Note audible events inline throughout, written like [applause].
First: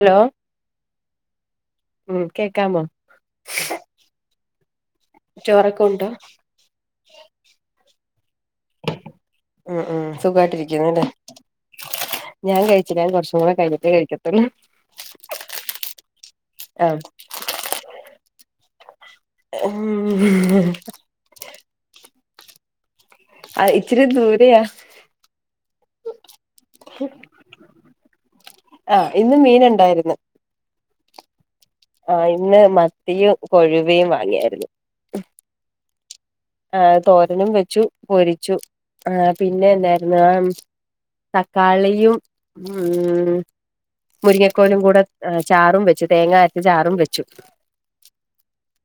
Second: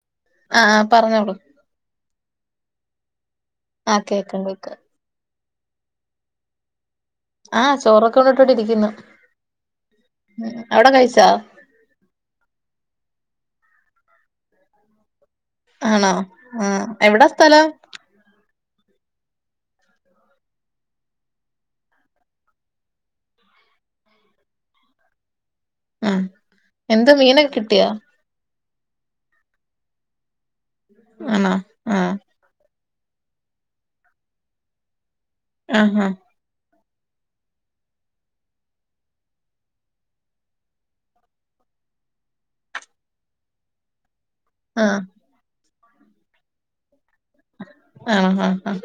Hello ആഹ് ആഹ് പർഞ്ഞോളു മ്മ് കേക്കാമോ ആഹ് കേക്കട് കേക്ക ചോറക്കണ്ടോ ആഹ് ചോറൊക്കെ ഉണ്ട്ട്ട് വടെരിക്കുന്ന് ഉം ഉം ഉം അവടെ സുഖമായിട്ടിരിക്കുന്നുല്ലേ കഴിച്ചോ ഞാൻ കഴിച്ചില്ല ഞാൻ കുറച്ചും കൂടെ കഴഞ്ഞിട്ടെ കഴിക്കത്തുള്ളൂ ആണോ ആഹ് എവിടാ സ്ഥലം? ഉം അഹ് ഇച്ചിരി ദൂരെയാ അഹ് എന്ത മീനൊക്കെ കിട്ട്യോ? ആഹ് ഇന്ന് മീന്ണ്ടായിര്ന്ന് ആണൊ ആഹ് ഇന്ന് മത്തിയും കൊഴുവയും വാങ്ങിയായിരുന്നു അഹ് ആഹ് ആഹ് തോരനും വെച്ചു പൊരിച്ചു ആ പിന്നെന്നായ്രുന്നു ആഹ് തക്കാളിയും ഉം മുരിങ്ങക്കോലും ആഹ് കൂടെ ചാറും വെച്ചു തേങ്ങഅരച്ച് ചാറും വെച്ചു ആണൊ ആഹ് ആഹ്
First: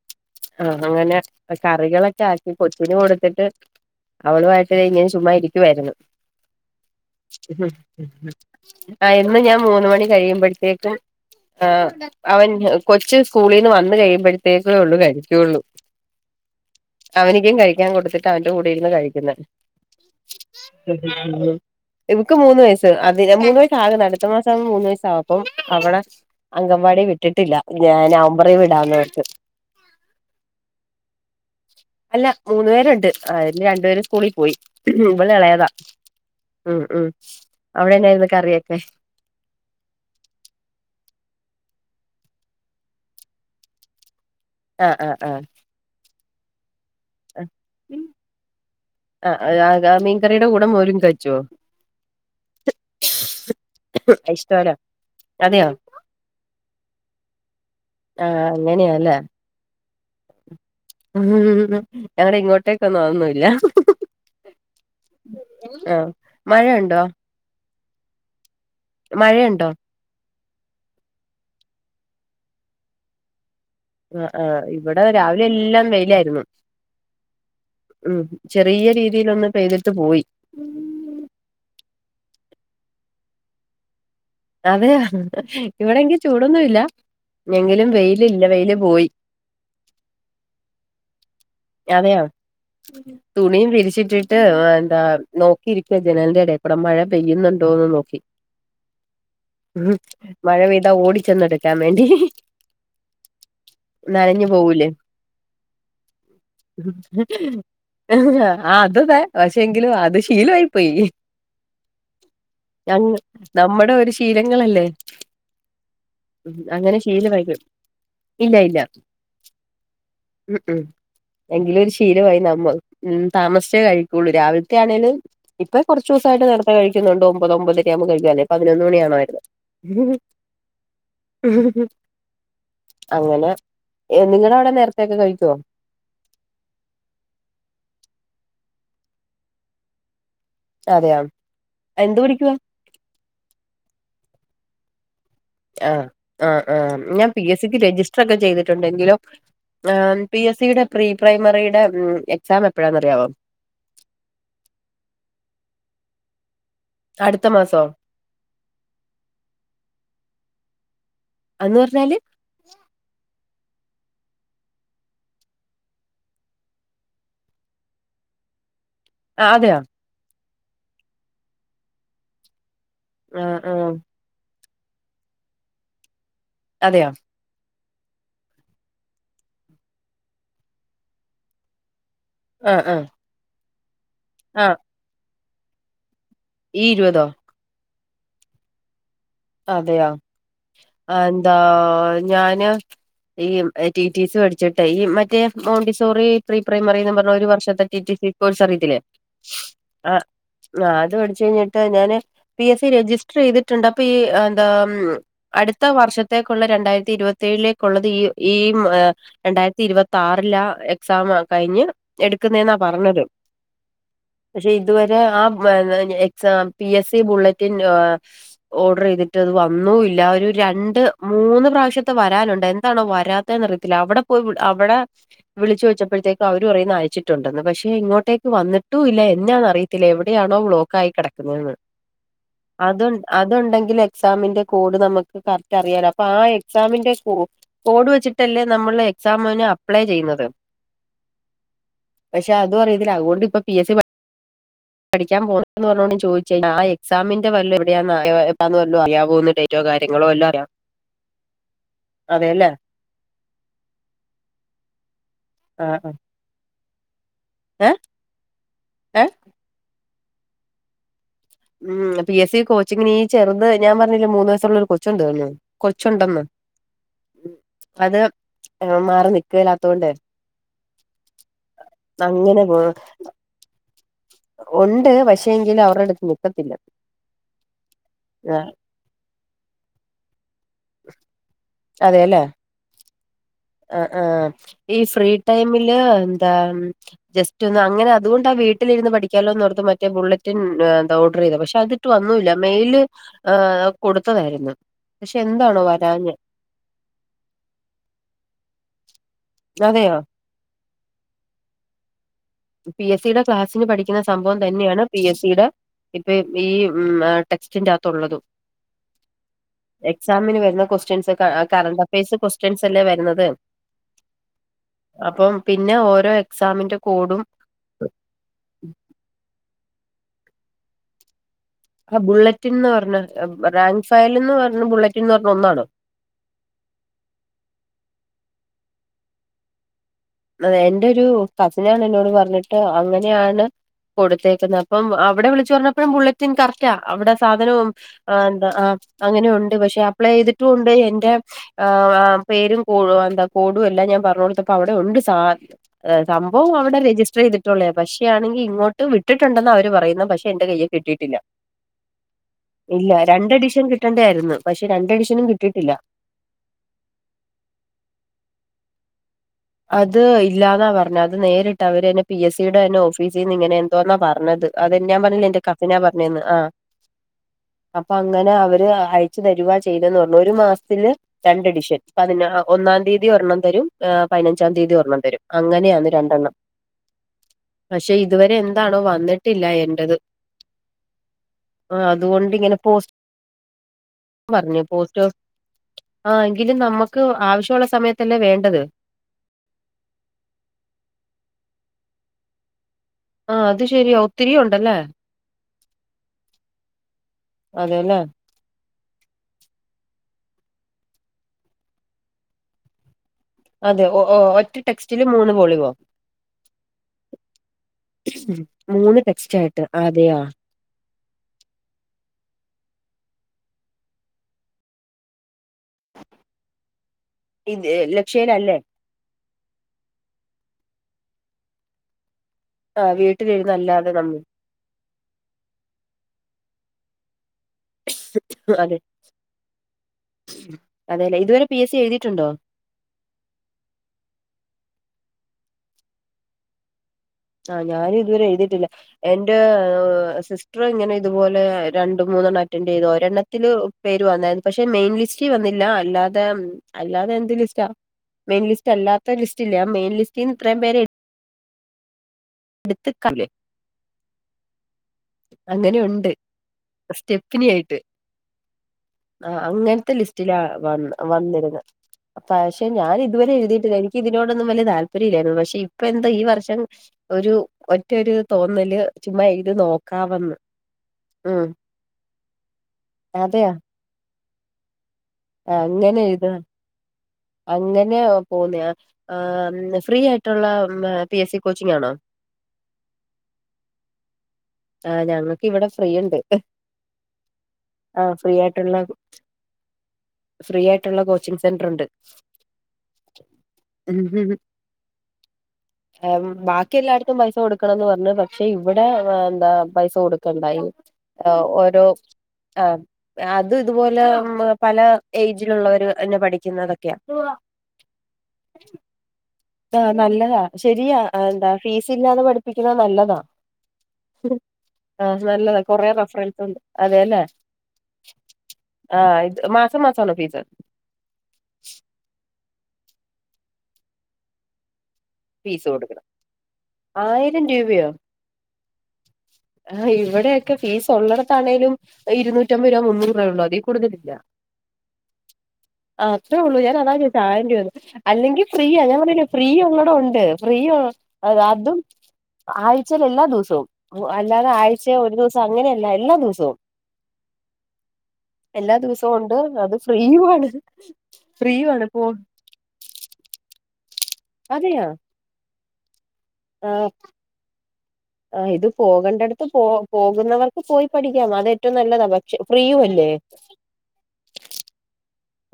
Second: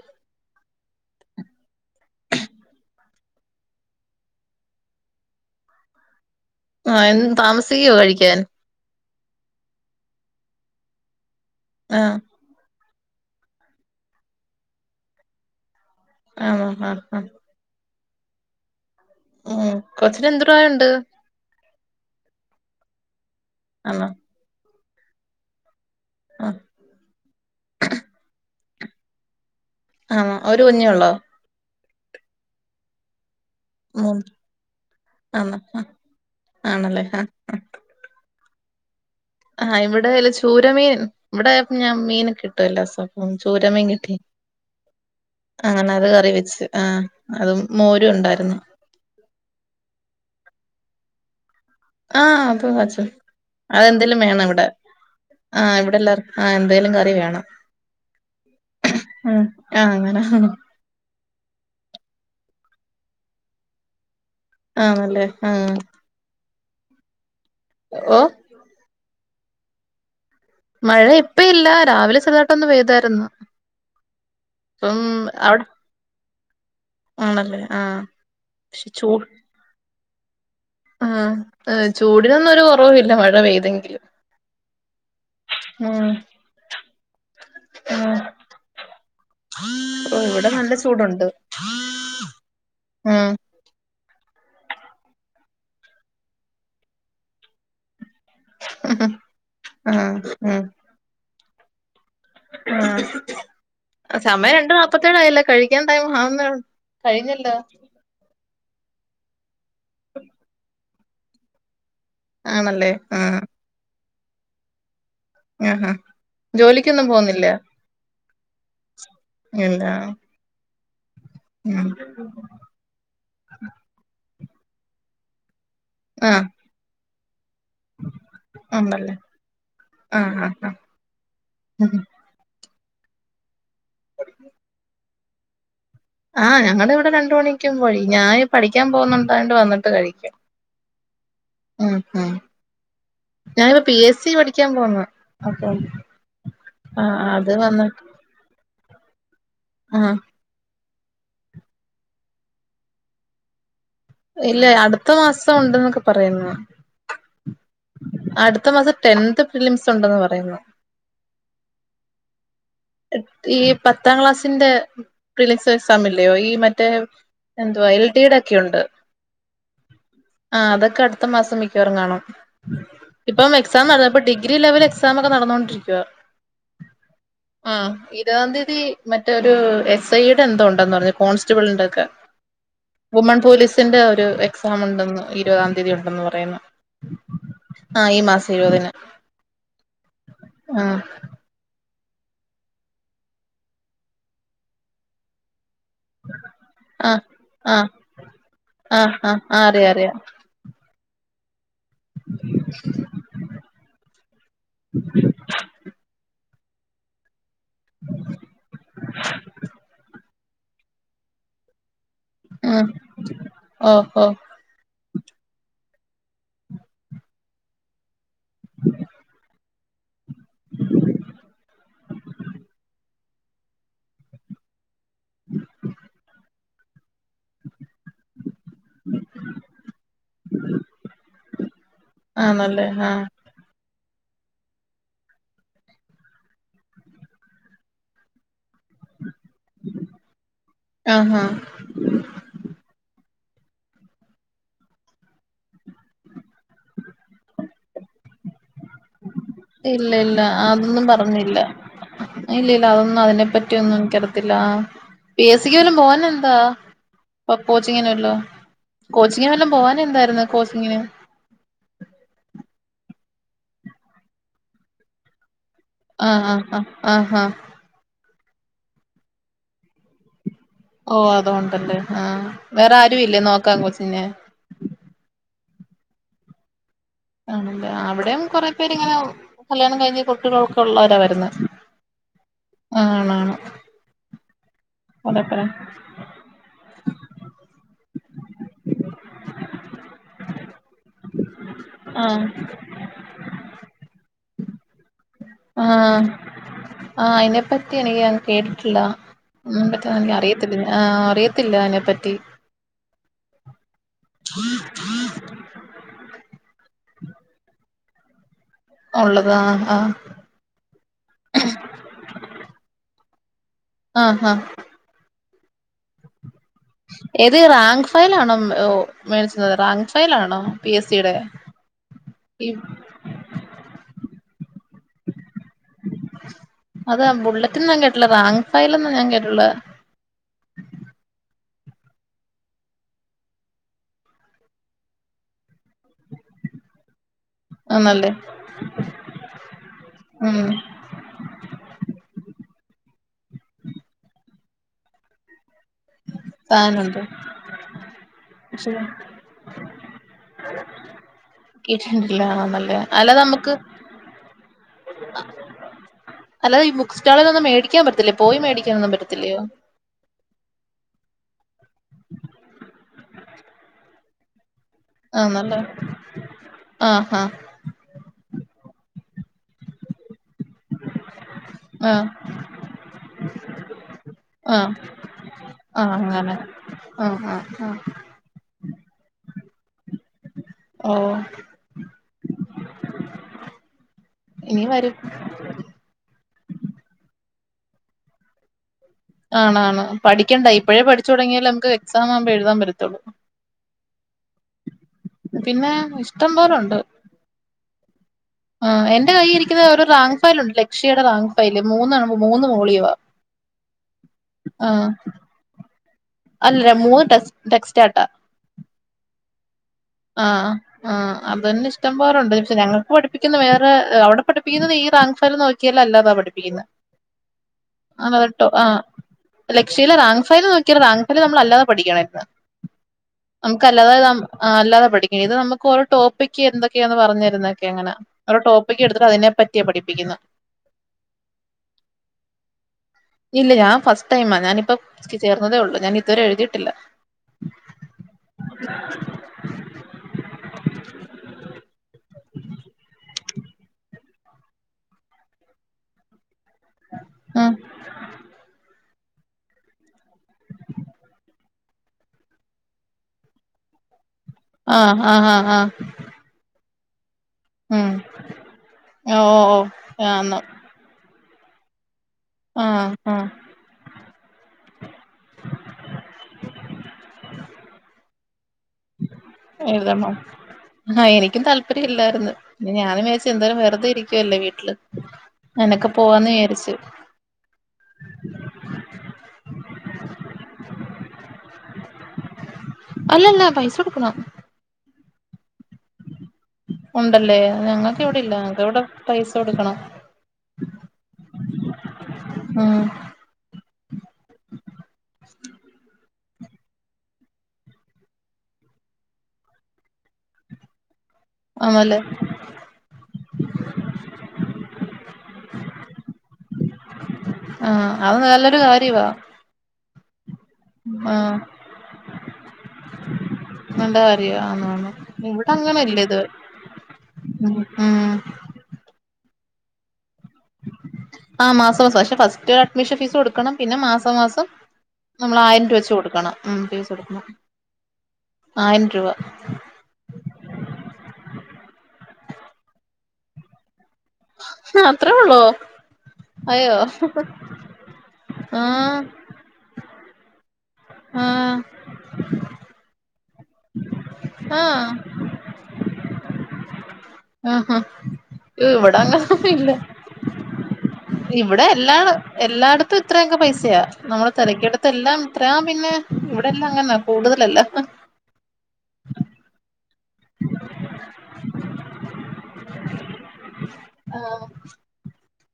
ആഹ് അങ്ങനെ കറികളൊക്കെ ആക്കി കൊച്ചിന് കൊടുത്തിട്ട് അവളുവായിട്ട് ഇങ്ങനെ ചുമ്മാ ഇരിക്കുവായിരുന്നു ആഹ് എന്ന് താമസിക്കുവോ കഴിക്കാൻ? ആഹ് എന്ന് ഞാൻ മൂന്ന് മണി കഴിയുമ്പഴ്ത്തേക്കും ആ ആഹ് അവൻ കൊച്ച് സ്കൂളീന്ന് വന്നു കഴിയുമ്പഴ്ത്തേക്കേള്ളു കഴിക്കുള്ളു ആണോ ആഹ് ആഹ് അവനിക്കും കഴിക്കാം കൊടുത്തിട്ട് അവന്റെ കൂടെ ഇരുന്ന് കഴിക്കും ഉം കൊച്ചിന് എന്ത് പ്രായണ്ട് ഇവൾക്ക് മൂന്ന് വയസ് അതിന് മൂന്ന് വയ ആക്ന്ന് ആണോ അടുത്ത മാസം ആകുമ്പോ മൂന്ന് വയസാവും അപ്പം അവളെ ആഹ് അങ്കംവാടി വിട്ടിട്ടില്ല ഞാൻ നവമ്പറി വിടാന്നോർത്ത് ആഹ് ഒരു കുഞ്ഞെള്ളോ? അല്ല മൂന്ന് പേരുണ്ട് അയ്ല് രണ്ടുപേര് ഉം സ്കൂളി പോയി ആണോ ഇവളെളേതാ ആഹ് ഉം ആണല്ലേ ഉം ആഹ് അവിടെന്നായിരുന്നു കറിയൊക്കെ? ആഹ് ഇവിടെല്ല ചൂരമീൻ ഇവ്ടെ ഞാ മീൻ കിട്ടൊല്ലോസൊ അപ്പം ചൂര മീൻ കിട്ടി ആഹ് ആഹ് ആഹ് ആഹ് അങ്ങനെ അത് കറി വെച്ച് ആഹ് അതും ഉം മോരുണ്ടായ്ര്ന്നു ആഹ് അഹ് മീൻകറിയുടെ കൂടെ മോരും കാച്ചോ? ആഹ്‌പ്പം കാച്ചും അതെന്തേലും വേണം വിടെ ഇഷ്ടമല്ല അതെയോ ആഹ് ഇവ്ടെല്ലാർക്കും ആഹ് എന്തേലും കറി വേണം ആഹ് അങ്ങനെയാല്ലേ ഉം ആഹ് അങ്ങനാ ഹ് ഹ് ഉ ഉം ഉം ഞങ്ങടെങ്ങോട്ടേക്കൊന്നും അതൊന്നും ഇല്ല ഹും ഹും ഹും ആഹ് മഴയുണ്ടോ? ഓഹ് മഴയുണ്ടോ? മഴ യിപ്പയില്ല രാവിലെ ചെറുതാട്ടൊന്ന് പെയ്തായിരുന്നു ആ ആഹ് ഇപ്പം ഇവിടെ രാവിലെ അവിടെ എല്ലാം വെയിലായിരുന്നു. ആണല്ലേ ആഹ് ഉം ചെറിയ പക്ഷെ ചൂ രീതിയിൽ ഒന്ന് പെയ്തിട്ട് പോയി ആഹ് ഹ് ചൂടിനൊന്നും ഒരു കുറവുവില്ല മഴ പെയ്തെങ്കിലും. അതെ ഇവിടെ ഉം എങ്കി ചൂടൊന്നുംല്ല എങ്കിലും ഉം വെയിൽ ഇല്ല വെയില് പോയി. ഓ ഇവിടെ നല്ല ചൂടുണ്ട് അതെയൊ ഉം തുണിയും വിരിച്ചിട്ട് ട്ട് മ് എന്താ നോക്കിയിരിക്ക്യാ ജനലിന്റെ ഇടെക്കൂടെ മഴ പെയ്യുന്നുണ്ടോന്ന് നോക്കി ആഹ് മ് മഴ പെയ്താ ഓടിച്ചെന്നെടുക്കാൻ വേണ്ടി ഹി ഹി ആ സമയം രണ്ടേ പോവൂലേ നാല്പ്പത്തേഴായല്ലോ കഴിക്ക് ഴിക്കാൻ ടൈം ആവ്ന്ന് കഴിഞ്ഞല്ലോ ആ അത് ദേ പക്ഷെ എങ്കിലും അത് ശീലായിപോയി. ആണല്ലേ ഞങ്ങ് ആഹ് നമ്മുടെ ഒരു ശീലങ്ങളല്ലേ ആഹാ ഉം അങ്ങനെ ജോലിക്കൊന്നും ശീലം പോവുന്നില്ല വൈകും ഇല്ല ഇല്ല ഇല്ല ഉം ഉം എങ്കിലും ഉം ഒരു ശീലമായി നമ്മൾ ഉ താമസിച്ചേ കഴിക്കുള്ളൂ രാവിലത്തെ ആണേലും. ഇപ്പൊ കുറച്ച് ദിവസം ആഹ് ആയിട്ട് നേരത്തെ കഴിക്കുന്നുണ്ട് ഒമ്പത് ഒമ്പതരയാകുമ്പോ കഴിക്കാനെ. പതിനൊന്ന് ഉണ്ടല്ലേ മണിയാവണായിരുന്ന് ആഹ് ആഹ് ആഹ് അങ്ങനെ നിങ്ങടെ അവിടെ നേരത്തൊക്കെ കഴിക്കോ? ആ ഞങ്ങടെ ഇവിടെ രണ്ട് മണിക്കുമുമ്പ് കഴിക്കും ഞാൻ പഠിക്കാൻ പോകുന്നുണ്ടായണ്ട് വന്നിട്ട് കഴിക്കും. അതെയോ എന്ത് പഠിക്കുവാ? ഞാനി പി എസ് സി പഠിക്കാൻ പോന്ന് ആഹ് ആഹ് ആഹ് ഞാൻ പി അത് എസ് സിക്ക് വന്നിട്ട് രജിസ്റ്റർ ഒക്കെ ചെയ്തിട്ടുണ്ടെങ്കിലും ആ ആഹ് പി എസ് സിയുടെ പ്രീ പ്രൈമറിയുടെ എക്സാം എപ്പോഴാന്ന് അറിയാവോ? ഇല്ല അടുത്ത മാസം ഉണ്ട് എന്നൊക്കെ പറയുന്നു. അടുത്ത മാസോ? അടുത്ത മാസം ടെൻത് ഫിലിംസ് ഉണ്ടെന്ന് പറയുന്നു. അന്ന് പറഞ്ഞാല് ഈ പത്താം ക്ലാസ്സിന്റെ പ്രിലിസ് എക്സാം ഇല്ലയോ ഈ മറ്റേ എന്ത്വാ എൽ ഡി ടെ ഒക്കെണ്ട്. ആ അതെയാ ആഹ അതൊക്കെ അടുത്ത മാസം മിക്കവാറും കാണു ആ ഇപ്പം ആ എക്സാം നടന്നപ്പൊ ഡിഗ്രി ലെവൽ എക്സാം ഒക്കെ നടന്നുകൊണ്ടിരിക്കുവാ. അതെയോ ആ ഇരുപതാം തീയതി മറ്റൊരു എസ് ഐയുടെ എന്തോ ഉണ്ടന്ന് പറഞ്ഞു കോൺസ്റ്റബിളിന്റെ ഒക്കെ. ആ ആ വുമൺ പോലീസിന്റെ ഒരു ആ എക്സാം ഉണ്ടെന്ന് ഇരുപതാം തീയതി ഉണ്ടെന്ന് പറയുന്നു. ഈ ഇരുപതോ ആഹ ഈ മാസം ഇരുപതിന് അതെയോആ. ആഹ് ഞാന് ഈ ടി ടി സി പഠിച്ചിട്ട് ഈ മറ്റേ മൗണ്ട സോറി പ്രീ പ്രൈമറിന്ന് ആഹ് പറഞ്ഞ ഒരു വർഷത്തെ ആഹ് ടിടി സി കോഴസ് അറിയത്തില്ലേ ആഹ് ആഹ് ആഹ് അറിയാം ആ അറിയാം ആ അത് പഠിച്ചു കഴിഞ്ഞിട്ട് ഞാന് പി എസ് സി രജിസ്റ്റർ ചെയ്തിട്ടുണ്ട് അപ്പൊ ഈ. അടുത്ത വർഷത്തേക്കുള്ള രണ്ടായിരത്തി ഇരുപത്തി ഴിലേക്കുള്ളത് ഈ രണ്ടായിരത്തി ഇരുപത്തി ആറില ആ എക്സാം കഴിഞ്ഞ്. എടുക്കുന്നെന്നാ ഉം പറഞ്ഞത് ഓഹ് ഓഹ് പക്ഷെ ഇതുവരെ ആ എക്സ P S C bulletin. Order ചെയ്തിട്ട് അത് വന്നൂല്ല ഒരു രണ്ട് മൂന്ന് പ്രാവശ്യത്തെ വരാനുണ്ട് എന്താണോ വരാ റിയത്തില്ല അവിടെ പോയി അവിടെ വിളിച്ചച്ച് വെച്ചപ്പോഴത്തേക്ക് അവരും പറയുന്നേ അയച്ചിട്ട്. ട്ടുണ്ടെന്ന് പക്ഷെ ഇങ്ങോട്ടേക്ക് വന്നിട്ടും ഇല്ല എന്നാന്ന് അറിയത്തില്ല എവിടെയാണോ ബ്ലോക്ക് ആയി കിടക്കുന്നതന്ന്. ആണല്ലേ ആഹ അത്ണ്ടെങ്കിൽ എക്സാമിന്റെ കോഡ് നമുക്ക് കറക്റ്റ് അറിയാനോ അപ്പൊ ആ എക്സാമിന്റെ കോഡ്. ഓഡ് വെച്ചിട്ടല്ലേ നമ്മള് എക്സാമന് അപ്ലൈ ചെയ്യുന്നത്. ആഹ് ആഹ് പക്ഷെ അതു അറിയതില അതുകൊണ്ട് ഇപ്പ പി എ സി പ പഠിക്കാൻ പോണന്ന് പറഞ്ഞോണ്ട് ഞാ ചോദിചില്ല ആ എക്സാമിന്റെ വല്ലും എവിടെയന്ന് [unintelligible] അറിയുന്നത് ഇല്ല ല്ലല്ല അതൊന്നും പറഞ്ഞില്ല അതെല്ലേ ഇല്ലല്ല അതൊന്നും അതിനെ പ റ്റൊന്നും നിക്കറത്തില്ല പി എസ് സിക്ക് ആ വല്ലും ആ പോവനെന്താ പ്പൊ ഏ കോച്ചിങ്ങിന്ല്ലോ ഏ കോച്ചിങ്ങിന് വല്ലം പോവാന് ന്തായിരുന്നു കോച്ചിങ്ങിന് ഉം പി എസ് സി കോച്ചിങ്ങിന് ഈ ചെറുത് ഞാ പറഞ്ഞില്ലേ മൂന്ന് വയസ്സുള്ളൊരു കൊച്ചുണ്ട്ന്ന് ആഹ് കൊച്ചുണ്ട്ന്ന് ആഹ് ആഹ് ആഹ് ആഹ് മ്മ് അത് ഹ് മാറി നിക്കല്ലാത്തോണ്ട് ഓ അതുവോണ്ടല്ലേ ആ അങ്ങനെ വേറാരു ഇല്ലേ നോക്കാൻ കൊച്ചിനെ ഉണ്ട് പക്ഷേെങ്കില് അവരെടുത്ത് നിക്കത്തില്ല ആണല്ലേ അവിടെയും ആ കുറെ പേരിങ്ങനെ കല്യാണം കഴിഞ്ഞ് കുട്ടികൾ ത്തുള്ളരാ വരുന്നേ അതെല്ലേ ആണാണ് ആഹ് ആഹ് ഈ ഫ്രീ കൊറേ പേരെ ടൈമില് ന്താ മ് ജസ്റ്റ് ഒന്ന് അങ്ങനെ അതുകൊണ്ട് ആ വീട്ടിലിരുന്ന് പഠിക്കാലോന്നോർത്ത് മറ്റേ ബുള്ളറ്റിൻ ഹ ന്ത ഓർഡർ ചെയ്തത് പക്ഷെ അത് ട്ടും ആഹ് ഒന്നുല്ല്യ മെയില് ആഹ് കൊടുത്തതായിരുന്നു പക്ഷെ എന്താണോ ആഹ് വരാഞ്ഞെ ആഹ് അയിനെപ്പറ്റി എനിക്ക് കേട്ടിട്ടില്ല ഉം അതെയോ പറ്റന അറിയത്തില്ല ഹ്ഹ അറിയത്തില്ല അയ്നെപ്പറ്റി പി എസ് സിടെ ക്ലാസ്സിന് പഠിക്കുന്ന സംഭവം തന്നെയാണ് പി എസ് സിടെ ഇപ്പ ഈ ഹ്മ്മ് അ ടെക്സ്സിന്റെകത്തുള്ളതും ഉള്ളത് ആഹ് ആഹ് എക്സാമിന് വരുന്ന ക്വസ്റ്റ്യൻസ് അ കറണ്ട്അഫയേഴ്സ് ക്വസ്റ്റ്യൻസ് അല്ലേ വരുന്നത് ആഹ് ആഹ് അപ്പം പിന്നെ ഓരോ എക്സാമിന്റെ കോടും ത് റാങ്ക് ഫയലാണോ ഹ്മ്മ് ഹോ മേടിച്ചത് റാങ്ക് ഫയലാണോ പി എസ് സിടെ അ ബുള്ളറ്റിൻന്ന് പറഞ്ഞ ഹ്മ്മ് റാങ്ക് ഫയല്ന്ന് പറഞ്ഞ ബുള്ളറ്റിൻന്ന് പറഞ്ഞ ഒന്നാണോ അത ബുള്ളറ്റിൻന്ന് ഞാ കേട്ടില്ല റാങ്ക് ഫൈല്ന്ന് ഞാൻ കേട്ടുള് അതെ എന്റെരു കസിനാണ് എന്നോട് പറഞ്ഞിട്ട് അങ്ങനെയാണ് കൊടുത്തേക്കുന്ന് അപ്പം അവിടെ വിളിച്ച് പറഞ്ഞപ്പോഴും ബുള്ളറ്റിൻ കറക്റ്റാ അവിടെ സാധനും ആന്നല്ലേ ഹ് ന്താ ആഹ് അങ്ങനെയുണ്ട് പക്ഷെ ഉം അപ്ലൈയ്തിട്ടുണ്ട് എന്റെ [unintelligible] പേരും കോടും എല്ലാ ഞാൻ പറഞ്ഞ്ടുത്തപ്പൊ അവ്ടെ ഉണ്ട് സാ ഹ് സംഭവം അവ്ടെ സാധനണ്ട് രജിസ്റ്റർ ചെയ്തിട്ടുള്ളയാ പക്ഷെ ആണെങ്കി പക്ഷെ ഇങ്ങോട്ട് വിട്ടിട്ടുണ്ടെന്നാ അവര് പറയുന്നെ പക്ഷെ എന്റെ കൈ കിട്ടിയിട്ടില്ല [unintelligible] [unintelligible] ഇല്ല നമുക്ക് രണ്ട്ഡിഷൻ കിട്ടേണ്ടായിരുന്നു പക്ഷെ രണ്ട്ഡിഷനും കിട്ടിയിട്ടില്ല അല്ലതെ ഈ ബുക്ക്സ്റ്റാളില്ന്നും മേടിക്കാൻ പറ്റത്തില്ലേ പോയി മേടിക്കാനൊന്നും പറ്റത്തില്ലയോ അത് ഇല്ലാന്നാ പറഞ്ഞത് അത് നേരിട്ട് അവര്ന്നെ പി എസ് സിടെ ന്നെ ഓഫീസീന്ന്ങ്ങനെ ന്തോന്നാ പറഞ്ഞത് അത് ന് ഞാ പറഞ്ഞില്ലേ എന്റെ ആന്നല്ലേ കസിനാ പറഞ്ഞേന്ന് ആഹ് ആഹ് ആഹ് അപ്പൊ അങ്ങനെ അവര് അയച്ചു തരുവാ ചെ ചെയ്ത് ന്ന് പറഞ്ഞു ഒരു മാസ്ത്തിൽ രണ്ട്ഡിഷൻ ആഹ് അപ്പതിന് അ ഒന്നാം തീയതി ഒരെണ്ണം തരും ആഹ് പയ്നഞ്ചാം ആഹ് തീയതി ഒരണ്ണം തരും അങ്ങനെയാന്ന് ആഹ് അങ്ങനെ രണ്ടെണ്ണം. ആഹ് ആഹ് ആഹ് പക്ഷെ ഇ ഇതുവരെ എന്താണോ വന്നിട്ടില്ല എന്റത് ഓഹ് ആഹ് അതുകൊണ്ടിങ്ങനെ പോസ് പറഞ്ഞു ഇനി വരും പോസ്റ്റ് ഒ ആഹ് എങ്കിലും നമ്മക്ക് ആവശ്യള്ള സമയത്തല്ലേ വേണ്ടത് ആണാണ് പഠിക്കേണ്ട ഇപ്പഴേ പഠിച്ചുടങ്ങിയല് നമ്ക്ക് എക്സാം ആവുമ്പോ എഴുതാൻ പറ്റത്ത്‌ള്ളൂ ആഹ് അത് ശരിയാ ഒത്തിരി ഉണ്ടല്ലേ. പിന്നെ ഇഷ്ടം പോലുണ്ട് അതെല്ലേ ആഹ് എന്റെ കയ്യിരിക്കുന്നോരു റാങ്ക് ഫയലുണ്ട് ലക്ഷിയ്ടെ റാങ്ക് ഫയല് മൂന്നാണുമ്പോ മൂന്ന് മോളിയോ അതെ ഒ ഓഹ് ഒറ്റ ടെക്സ്റ്റില് മൂന്ന് വോളിയോ അല്ല മൂന്ന് ഡസ്റ്റ് ടെക്സ്സ് ആട്ടാ ഉം മൂന്ന് ടെക്സ്റ്റാ ട്ട് അതെ ആഹ് ആഹ് അതന്നെ ഇഷ്ടം പോലുണ്ട് പക്ഷെ ഞങ്ങക്ക് പഠിപ്പിക്കുന്നത് വേറെ അവിടെ പഠിപ്പിക്കുന്നത് ഈ റാങ്ക് ഫയല് നോക്കി ക്കിയലല്ലതാ പഠിപ്പിക്കുന്നേ ഇത് ലക്ഷ്യയിലല്ലേ [unintelligible] ആഹ് ലക്ഷിയില് റാങ്ക് ഫയൽ നോക്കിയാ റാങ്ക്ഫയൽ നമ്മള്അല്ലാതെ പഠിക്കണായിരുന്നു. ആഹ് വീട്ടിലിരുന്നല്ലാതെ നമുക്കല്ലാതെ നമ്മ ആഹ് അല്ലാതെ പഠിക്കണത്. ഇത് നമുക്ക് ഒരു ടോപ്പിക്ക് എന്തൊക്കെയാന്ന് പറഞ്ഞു തരുന്നൊക്കെ അങ്ങനാ. അവരുടെ അതെ ടോപ്പിക് എടുത്തിട്ട് അതിനെ പറ്റിയാ പഠിപ്പിക്കുന്നേ അതെലേ ഇതുവരെ പി എസ് സി എഴുതിട്ടുണ്ടോ? ഇല്ല ഞാൻ ഫസ്റ്റ് ടൈംമാ ഞാനിപ്പം ചേർന്നതേ ഉള്ളൂ ഞാൻ ഇതുവരെ എഴുതിയിട്ടില്ല. ആഹ് ഞാനും ഇതുവരെ എഴുതിട്ടില്ല. എന്റെ സിസ്റ്റർ ഇങ്ങനെ ഇതുപോലെ രണ്ടു മൂന്നെണ്ണം അറ്റൻഡ് ചെയ്തു ഒരെണ്ണ തില് പേര് വന്നായിരുന്നു പക്ഷെ മെയിൻ ലിസ്റ്റിവന്നില്ല അല്ലാതെ അല്ലാതെ എന്ത് ഉം ലിസ്റ്റാ മെയിൻ ലിസ്റ്റ് അല്ലാത്ത ലിസ്റ്റില്ലേ മെയിൻ ലിസ്റ്റിന്ന് ഇത്രയും പേ [unintelligible] ആഹ്ആഹ് ആഹ് ആഹ് അങ്ങനെ ഉണ്ട് സ്റ്റെപ്പിനി ആയിട്ട്. ഉം ഓ ആഹ് ഓ അങ്ങനത്തെ ആന്നോ ലിസ്റ്റിലാ വന്നേ- വന്നിരുന്നു. പക്ഷെ ആഹ് ഞാൻ ആഹ് ഇതുവരെ എഴുതി എനിക്ക് ഇതിനോടൊന്നും വലിയ താല്പര്യമില്ലായിരുന്നു പക്ഷെ ഇപ്പൊ എന്താ ഈ വർഷം ഒരു ഒറ്റരു തോന്നല് ചുമ്മാ എഴുതണം നോക്കാവെന്ന് ആഹ് എനിക്കും ഉം താല്പര്യം ഇല്ലായിരുന്നു. പിന്നെ ഞാനും വിചാരിച്ചു അതെയാ എന്താലും വെറുതെ ഇരി ക്കല്ലേ വീട്ടില് ഇങ്ങനൊക്കെ അങ്ങനെ പോവാന്ന് എഴുതാ വിചാരിച്ചു. അങ്ങനെ പോന്നയാ ആഹ് ഫ്രീ ആയിട്ടുള്ള പി എസ് സി കോച്ചിങ് ആണോ? അല്ലല്ല പൈസ കൊടുക്കണം. ആഹ് ഞങ്ങൾക്ക് ഇവിടെ ഫ്രീ ഉണ്ട്. ഉണ്ടല്ലേ ഞങ്ങക്ക് ആഹ് എവിടെ ഇല്ല ഫ്രീ ഞങ്ങക്ക് ആയിട്ടുള്ള ഇവിടെ പൈസ കൊടുക്കണം. ഫ്രീ ആയിട്ട്ള്ള കോച്ചിങ് സെന്റർ ഇണ്ട്. ഉം ഉം ഉം ബാക്കി എല്ലായിടത്തും പൈസ കൊടുക്കണംന്ന് പറഞ്പക്ഷെ ഇവടെ ന്താപൈസ കൊടുക്കണ്ട ഇ ഈ ഓരോ ആന്നല്ലേ ആഹ് അത് ഇതുപോലെ പല ഏയ്ജിലുള്ളവര് തന്നെ പഠിക്കുന്നതൊക്കെയാ. ആഹ് അതു നല്ലൊരു കാര്യവാ. ആഹ് നല്ലതാ ശെരിയാ ആഹ് എന്താ ഫീസ് ഇല്ലാതെ പഠിപ്പിക്കുന്നത് നല്ലതാ. നല്ല കാര്യ ആന്ന് ആന്ന് ആ ഇവിടെ നല്ലതാ കൊറേ അങ്ങനെല്ല ഇത് റഫറൻസുണ്ട് അതേലെ ഉം ഉം ആ ഇത് മാസം മാസണോ ഫീസ്? ആ മാസ മാസം പക്ഷെ ഫസ്റ്റ് അഡ്മിഷൻ ഫീസ് കൊടുക്കണം പിന്നെ മാസം മാസം നമ്മളായിരം രൂപ വെച്ച് കൊടുക്കണം. ഉം ഫീസ് കൊടുക്കണം ആയിരം ആയിരം രൂവ. ആ ഇവിടെ ഒക്കെ ഫീസ് ഒള്ളട്ത്താണേലും ഇരൂനൂറ്റമ്പത് രൂവ മുന്നൂറ് രൂപ [unintelligible] [unintelligible] ഫീസ് കൂടുതലില്ല ഏഹ് അത്രേ ഉള്ളോ? ആഹ് അത്രേ ഒള്ളൂ ഞാനതാ [unintelligible] ചോദിച്ചത് ആയിരം രൂവേന്ന് അല്ലെങ്കിൽ ഫ്രിയാ ഞാൻ ആഹ് പറ ഫ്രീഉള്ളടം ഉണ്ട് ഫ്രീ അത് ആഹ് അതും ആഴ്ചയിൽ എല്ലാ ദിവസവും. അല്ലാതെ ആഴ്ച ആഹ് ഒരു ദിവസം അങ്ങനെയല്ല എല്ലാ ദിവസവും ആഹ് ഹാ എല്ലാ ദിവസം ഉണ്ട് അത് ഫ്രീയു ആണ് ഇവിടെ ഫ്രീയാണ്. എല്ലാ എല്ലയിടത്തും ഇത്രയൊക്കെ പൈസയാ നമ്മ അതെയാ തെരക്കിടുത്ത് എല്ലാം ഇത്രയാ പിന്നെ ഇവിടെ എല്ലാം ആഹ് അങ്ങനാ കൂടുതലല്ലാത്ത. ആഹ് ഇത് പോകണ്ട്യേടുത്ത് പോ പോകുന്നവർക്ക് പോയി പഠിക്കാം അതേറ്റവും നല്ലതാ പക്ഷെ ഫ്രീയും അല്ലേ. ആഹ്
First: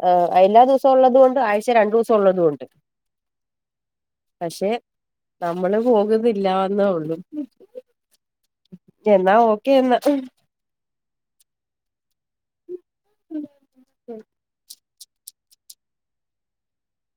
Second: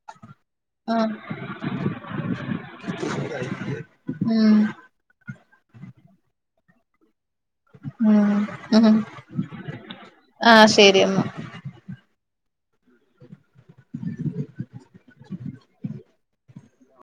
ആ അയ്ല്ലാ ദിവസ ആഹ് ഉള്ളൊതൊണ്ട് ആഴ്ച രണ്ടുസം ഉള്ളതൊണ്ട് ഉം പക്ഷെ നമ്മള് പോകുന്നില്ലാന്നേ ഒള്ളൂ ഉം ഉം എന്നാ ഓക്കെ ഇന്ന് ആഹ് ശെരിയെന്നാ [unintelligible] [inaudible]